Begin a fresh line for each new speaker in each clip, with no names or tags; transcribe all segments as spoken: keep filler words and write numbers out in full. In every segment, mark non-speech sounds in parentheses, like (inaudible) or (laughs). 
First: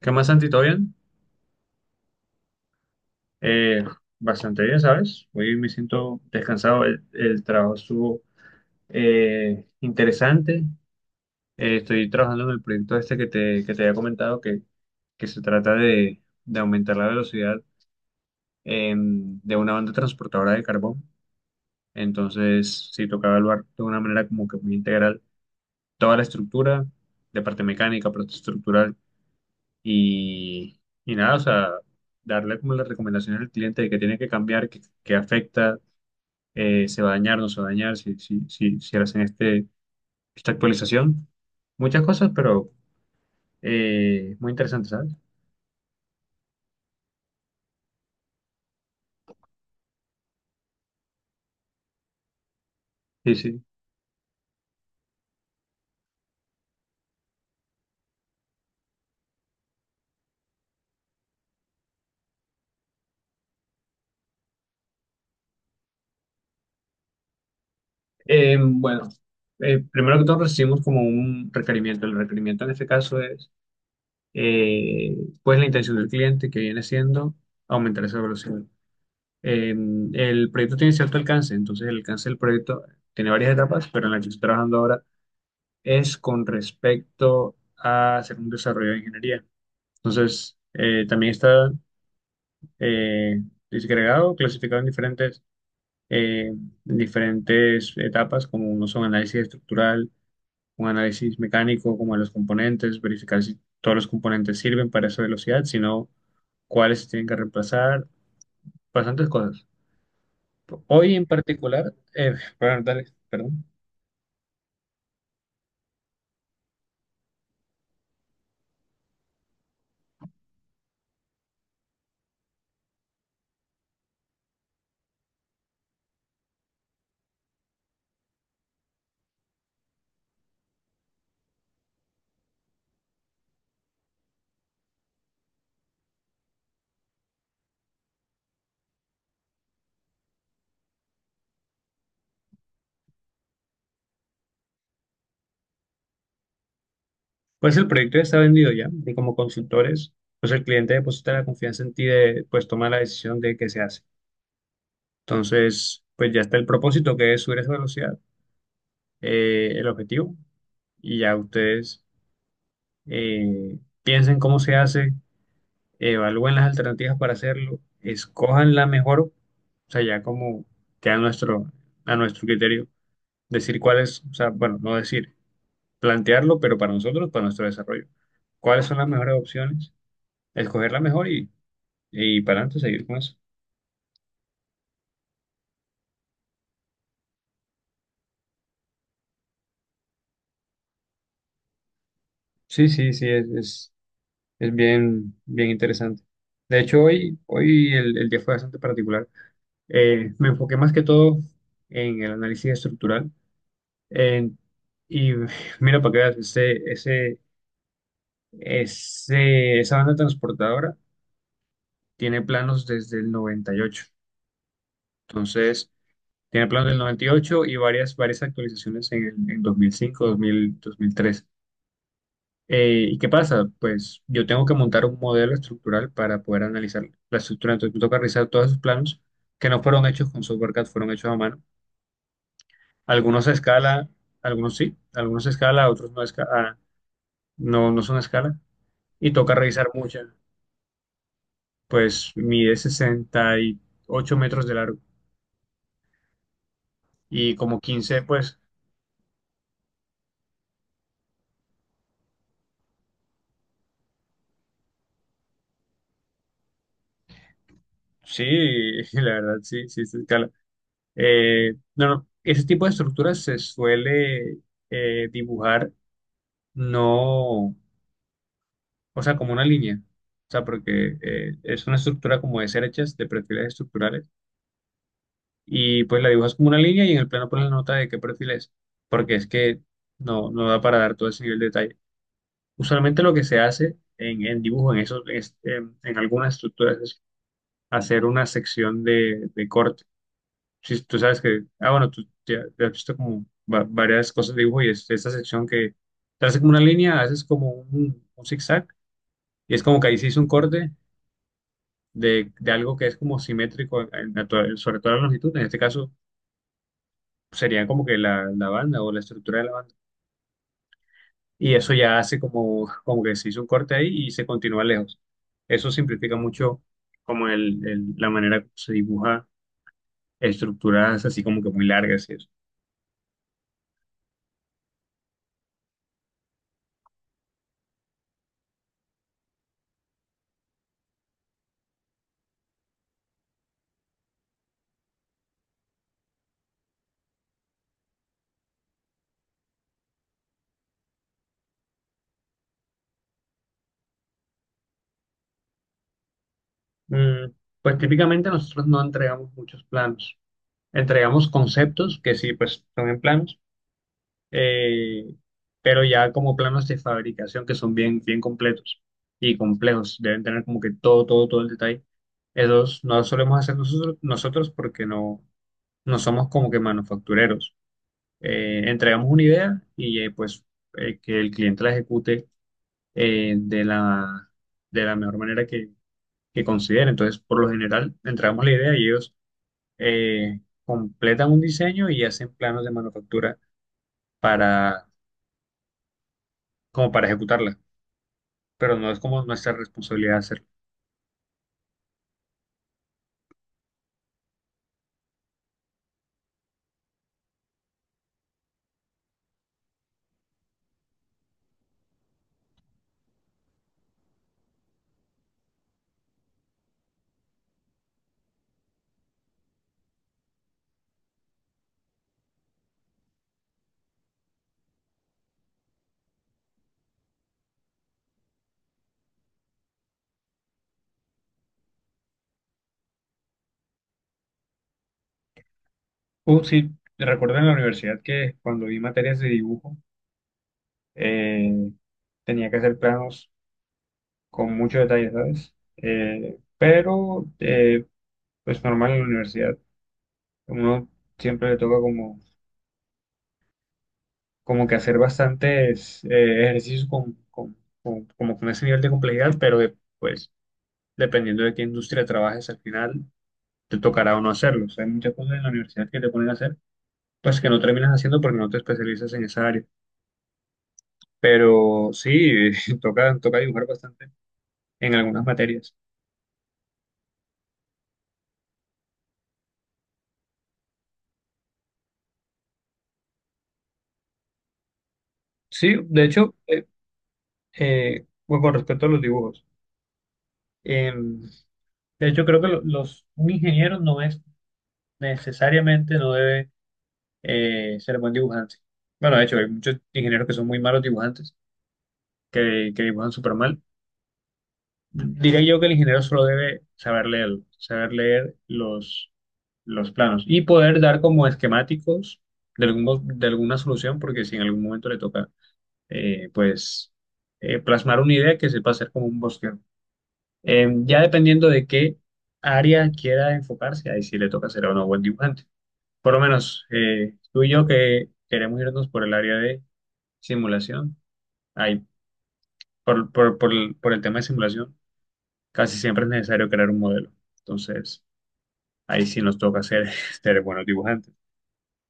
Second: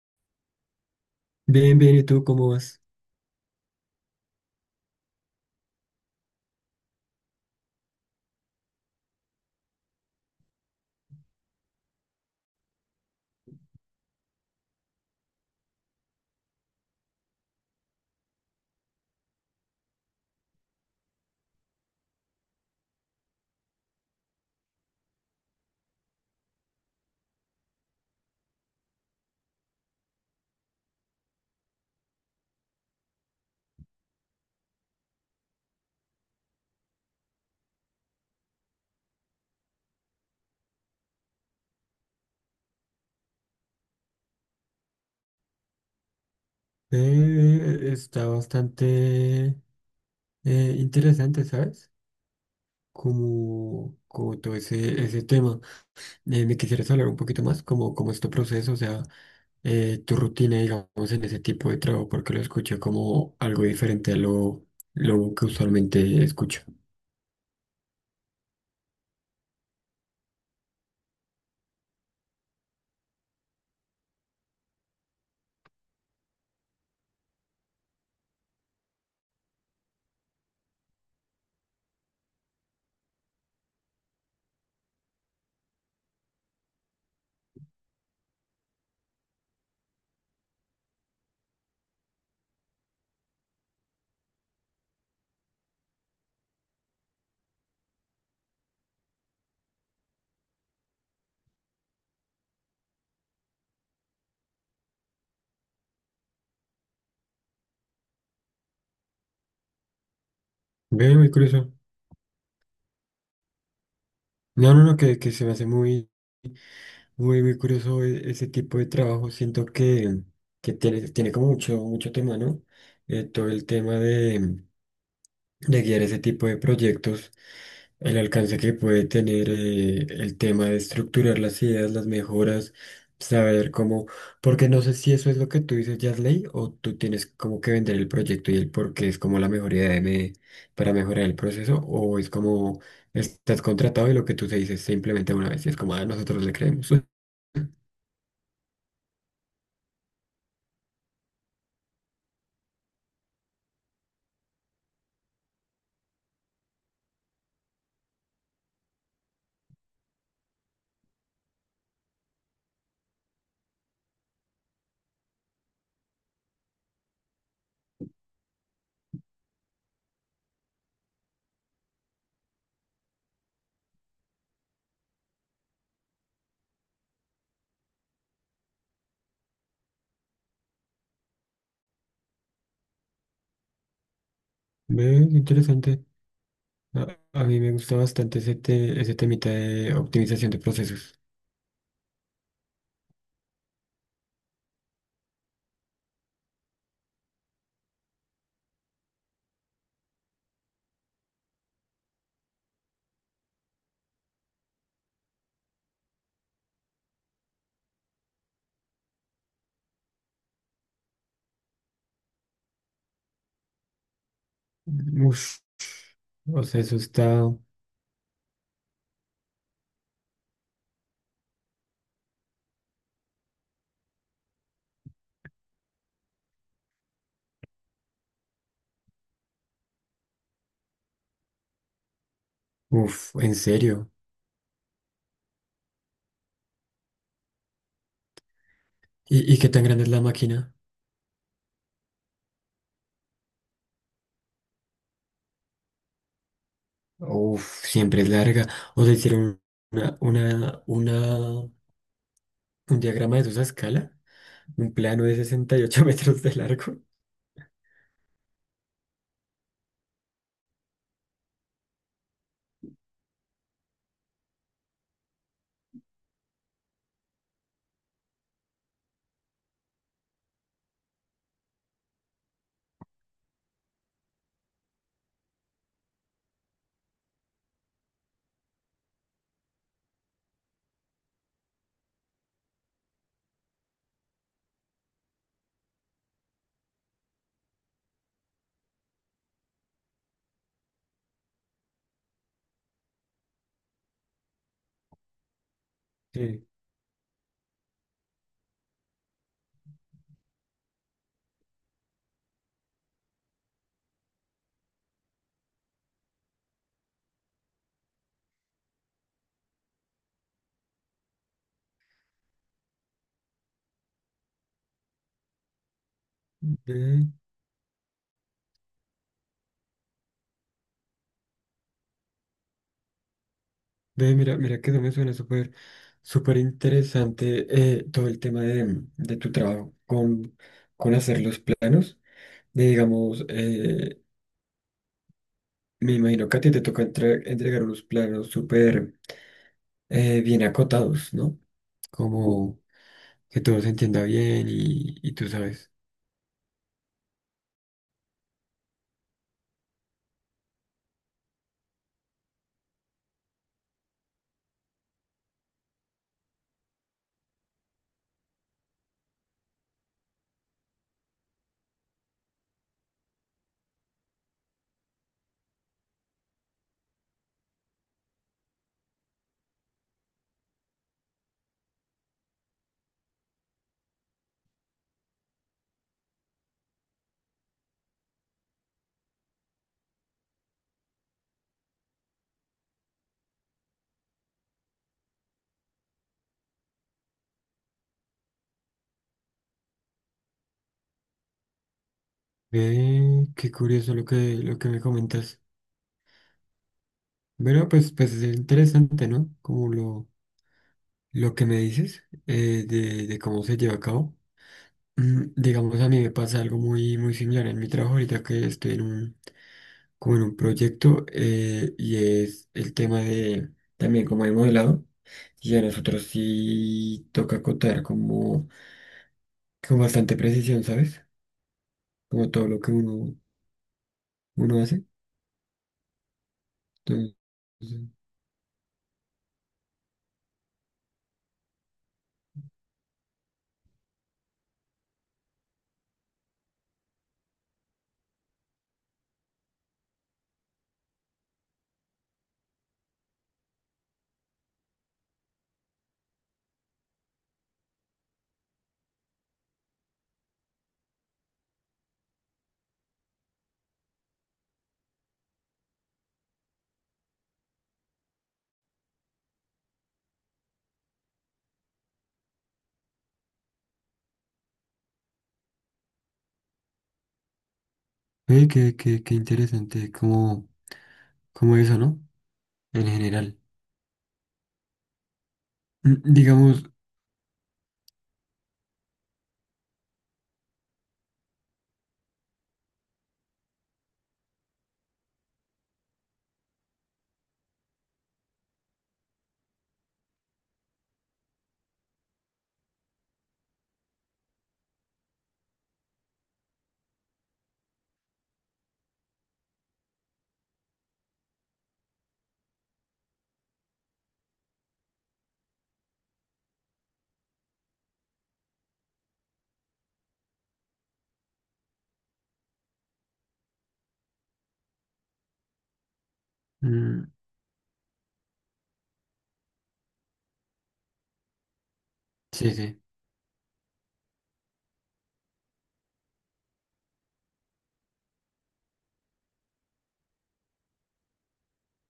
¿Qué más, Santi? ¿Todo bien?
Bien, bien, ¿y tú cómo vas?
Eh, Bastante bien, ¿sabes? Hoy me siento descansado. El, el trabajo estuvo eh, interesante. Eh, estoy trabajando en el proyecto este que te, que te había comentado, que, que se trata de, de aumentar la velocidad em, de una banda transportadora de carbón. Entonces, sí, tocaba evaluar de una manera como que muy integral toda la estructura, de parte mecánica, parte estructural. Y, y nada, o sea, darle como la recomendación al cliente de que tiene que cambiar, que, que afecta, eh, se va a dañar, no se va a dañar, si, si, si, si hacen este, esta actualización. Muchas cosas, pero eh, muy interesante, ¿sabes?
Eh, está bastante eh, interesante, ¿sabes?
Sí, sí.
Como, como todo ese, ese tema. Eh, me quisieras hablar un poquito más, como, como este proceso, o sea, eh, tu rutina, digamos, en ese tipo de trabajo, porque lo escuché como algo diferente a lo, lo que usualmente escucho.
Eh, bueno, eh, primero que todo recibimos como un requerimiento. El requerimiento en este caso es, eh, pues, la intención del cliente que viene siendo aumentar esa velocidad. Eh, el proyecto tiene cierto alcance, entonces el alcance del proyecto tiene varias etapas, pero en la que estoy trabajando ahora es con respecto a hacer un desarrollo de ingeniería. Entonces, eh, también está eh, disgregado, clasificado en diferentes, eh, en diferentes etapas, como uno son análisis estructural, un análisis mecánico, como de los componentes, verificar si todos los componentes sirven para esa velocidad, sino cuáles se tienen que reemplazar, bastantes cosas. Hoy
Ve,
en
muy curioso.
particular, eh, bueno, dale, perdón.
No, no, no, que, que se me hace muy. Muy, muy curioso e- ese tipo de trabajo. Siento que, que tiene, tiene como mucho, mucho tema, ¿no? Eh, todo el tema de, de guiar ese tipo de proyectos, el alcance que puede tener, eh, el tema de estructurar las ideas, las mejoras, saber cómo, porque no sé si eso es lo que tú dices, Yasley, o tú tienes como que vender el proyecto y el por qué es como la mejor idea de me- para mejorar el proceso, o es como estás contratado y lo que tú se dices se implementa una vez y es como, ah, nosotros le creemos.
Pues el proyecto ya está vendido ya, y como consultores, pues el cliente deposita la confianza en ti de, pues toma la decisión de qué se hace. Entonces, pues ya está el propósito que es subir esa velocidad, eh, el objetivo, y ya ustedes eh, piensen cómo se hace, evalúen las alternativas para hacerlo, escojan la mejor, o sea, ya como queda a nuestro, a nuestro criterio, decir cuál es, o sea, bueno, no decir. Plantearlo, pero para nosotros, para nuestro desarrollo. ¿Cuáles son las mejores opciones? Escoger la mejor y, y para adelante seguir con eso.
Ve, qué interesante. A, a mí me gusta bastante ese, te- ese temita de optimización de procesos.
Sí, sí, sí, es, es, es bien, bien interesante. De hecho, hoy, hoy el, el día fue bastante particular. Eh, me enfoqué más que todo en el análisis estructural. en- y (sighs) (laughs) mira, para que veas, ese, ese, ese- esa banda transportadora tiene planos desde el noventa y ocho.
Uf,
Entonces,
o
tiene
sea,
planos
eso
del noventa y
está...
ocho y varias, varias actualizaciones en, el- en dos mil cinco, dos mil, dos mil tres. Eh, ¿y qué pasa? Pues yo tengo que montar un modelo estructural para poder analizar la estructura. Entonces me toca revisar todos esos planos que no fueron hechos con software CAD, fueron hechos a mano.
Uf,
Algunos a
¿en
escala,
serio?
algunos sí, algunos a escala, otros no, a esca- ah, no, no son a escala. Y
¿Y,
toca
y qué tan
revisar
grande es la
muchas.
máquina?
Pues mide sesenta y ocho metros de largo y como
Uf,
quince
siempre es
pues
larga. O sea, hicieron una, una, una, un diagrama de esa escala, un plano de sesenta y ocho (laughs) metros de largo.
sí, (laughs) la verdad sí, sí es a escala. Eh, no, no, ese tipo de estructuras se suele eh, dibujar no, o sea, como una línea, o sea, porque eh, es una estructura como de cerchas de perfiles estructurales, y pues la dibujas como una línea y en el plano pones la nota de qué perfil es, porque es que no, no da para dar todo ese nivel de detalle. Usualmente lo que se hace en, en dibujo, en, esos, es- en, en algunas estructuras, es hacer una sección de de, corte. Sí tú sabes que, ah, bueno, tú ya, ya has visto como va- varias cosas de dibujo y es esta sección que te hace
Sí.
como una línea, haces como un, un zigzag y es como que ahí se hizo un corte de, de algo que es como simétrico en la to- sobre toda la longitud, en este caso sería como que la, la banda o la estructura de la banda y eso ya hace como, como que se hizo un corte ahí y se continúa lejos. Eso simplifica mucho
Ve,
como el, el- la manera como se dibuja estructuras así como que muy largas y eso.
ve, mira, mira que eso me suena súper, súper interesante eh, todo el tema de, de tu trabajo con, con hacer los planos. Y digamos, eh, me imagino que a ti te toca entre- entregar unos planos súper eh, bien acotados, ¿no? Como que todo se entienda bien y, y tú sabes.
Mm, Pues típicamente nosotros no entregamos muchos planos, entregamos conceptos que sí, pues son en planos, eh, pero ya como planos de fabricación que son bien, bien completos y complejos, deben tener como que todo, todo, todo el detalle. Esos no los solemos hacer nosotros, nosotros porque no, no somos como que manufactureros. Eh, entregamos una idea y eh, pues eh, que el cliente la ejecute eh, de la, de la mejor manera que, que considere. Entonces, por lo general, entregamos la idea y ellos eh, completan un diseño y hacen planos de manufactura para, como para ejecutarla, pero no es como nuestra responsabilidad hacerlo.
Ve, qué curioso lo que, lo que me comentas. Bueno, pues, pues es interesante, ¿no? Como lo, lo que me dices eh, de, de cómo se lleva a cabo. Mm, digamos, a mí me pasa algo muy, muy similar en mi trabajo ahorita que estoy en un, como en un proyecto eh, y es el tema de también como hay modelado y a nosotros sí toca contar como con bastante precisión, ¿sabes? Como todo lo que uno, uno hace.
Uh, sí,
Entonces,
recuerdo en la universidad que cuando vi materias de dibujo, eh, tenía que hacer planos con mucho detalle, ¿sabes? Eh, pero, eh, pues normal en la universidad, uno siempre le toca como, como que hacer bastantes eh, ejercicios con, con, con- como con ese nivel de complejidad, pero de, pues dependiendo de qué industria trabajes al final, te tocará o no hacerlo. O sea, hay muchas cosas en la universidad que te ponen a hacer, pues que no terminas haciendo porque no te especializas en esa área. Pero sí, (laughs) toca, toca dibujar bastante en algunas materias.
eh, qué, qué- qué interesante como, como eso, ¿no? En general.
Sí,
Mm,
de hecho,
digamos,
eh, eh, bueno, con respecto a los dibujos, em, de hecho creo que lo- los, un ingeniero no es necesariamente, no debe eh, ser buen dibujante. Bueno, de hecho, hay muchos ingenieros que son muy malos dibujantes, que, que dibujan súper mal. Diría yo que el ingeniero solo debe saber leer, saber leer los, los planos y poder dar como esquemáticos de, algún- de alguna solución, porque si en algún momento le toca, eh, pues, eh, plasmar una idea que sepa hacer como un bosquejo. Eh, ya dependiendo de qué área quiera enfocarse, ahí sí le toca ser o no buen dibujante. Por lo menos
mm,
eh, tú y yo que queremos irnos por el área de simulación, ahí,
sí, sí.
por, por, por el por el tema de simulación, casi siempre es necesario crear un modelo. Entonces, ahí sí nos toca ser, (laughs) ser buenos dibujantes.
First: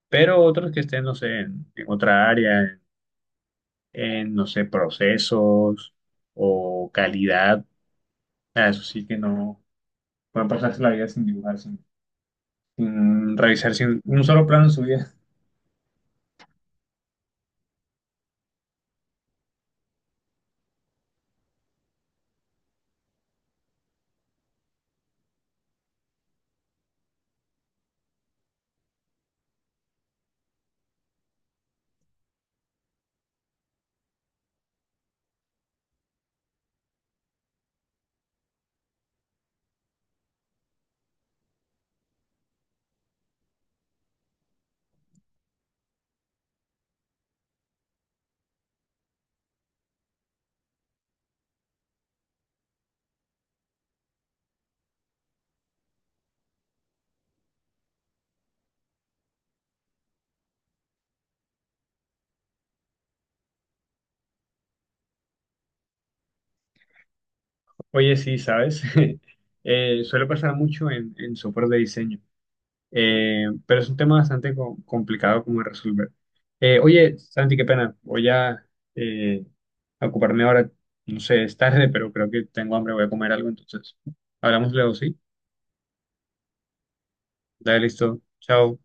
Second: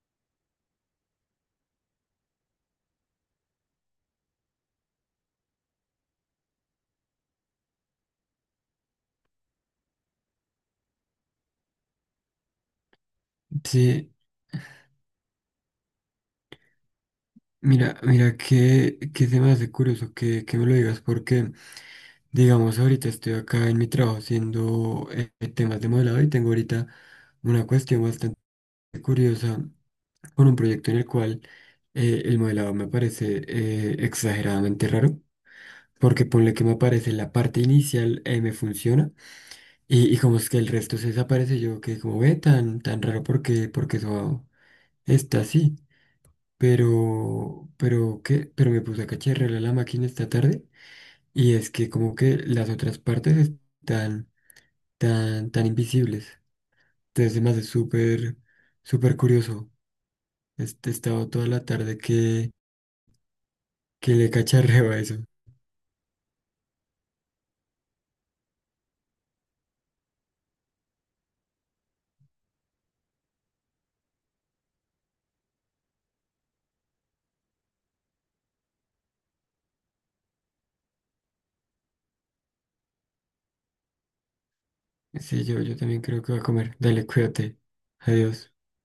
Pero otros que estén, no sé, en, en otra área, en, en, no sé, procesos o calidad, ah, eso sí que no pueden pasarse la vida sin dibujar, sin, sin revisar sin
Sí,
un solo plano en su vida.
Mira, mira, qué, qué se me hace curioso que, que me lo digas, porque, digamos, ahorita estoy acá en mi trabajo haciendo eh, eh, temas de modelado y tengo ahorita una cuestión bastante curiosa con un proyecto en el cual eh, el modelado me parece eh, exageradamente raro. Porque ponle que me aparece la parte inicial, eh, me funciona. Y, y como es que el resto se desaparece, yo que como ve tan, tan raro porque, porque eso está así pero, pero, ¿qué? Pero me puse a cacharrear la máquina esta tarde y es que como que las otras partes están tan, tan invisibles. Entonces me hace súper, súper curioso. Este, he estado toda la tarde que, que le cacharreo a eso.
(laughs) Oye, sí, ¿sabes? (laughs) Eh, suele pasar mucho en, en software de diseño. Eh, pero es un tema bastante co- complicado como de resolver. Eh, oye, Santi, qué pena. Voy a, eh, a ocuparme ahora. No sé, es tarde, pero creo que tengo hambre. Voy a comer algo, entonces. Hablamos luego, ¿sí?
Sí, yo, yo también creo que voy a comer. Dale, cuídate.
Dale, listo.
Adiós.
Chao.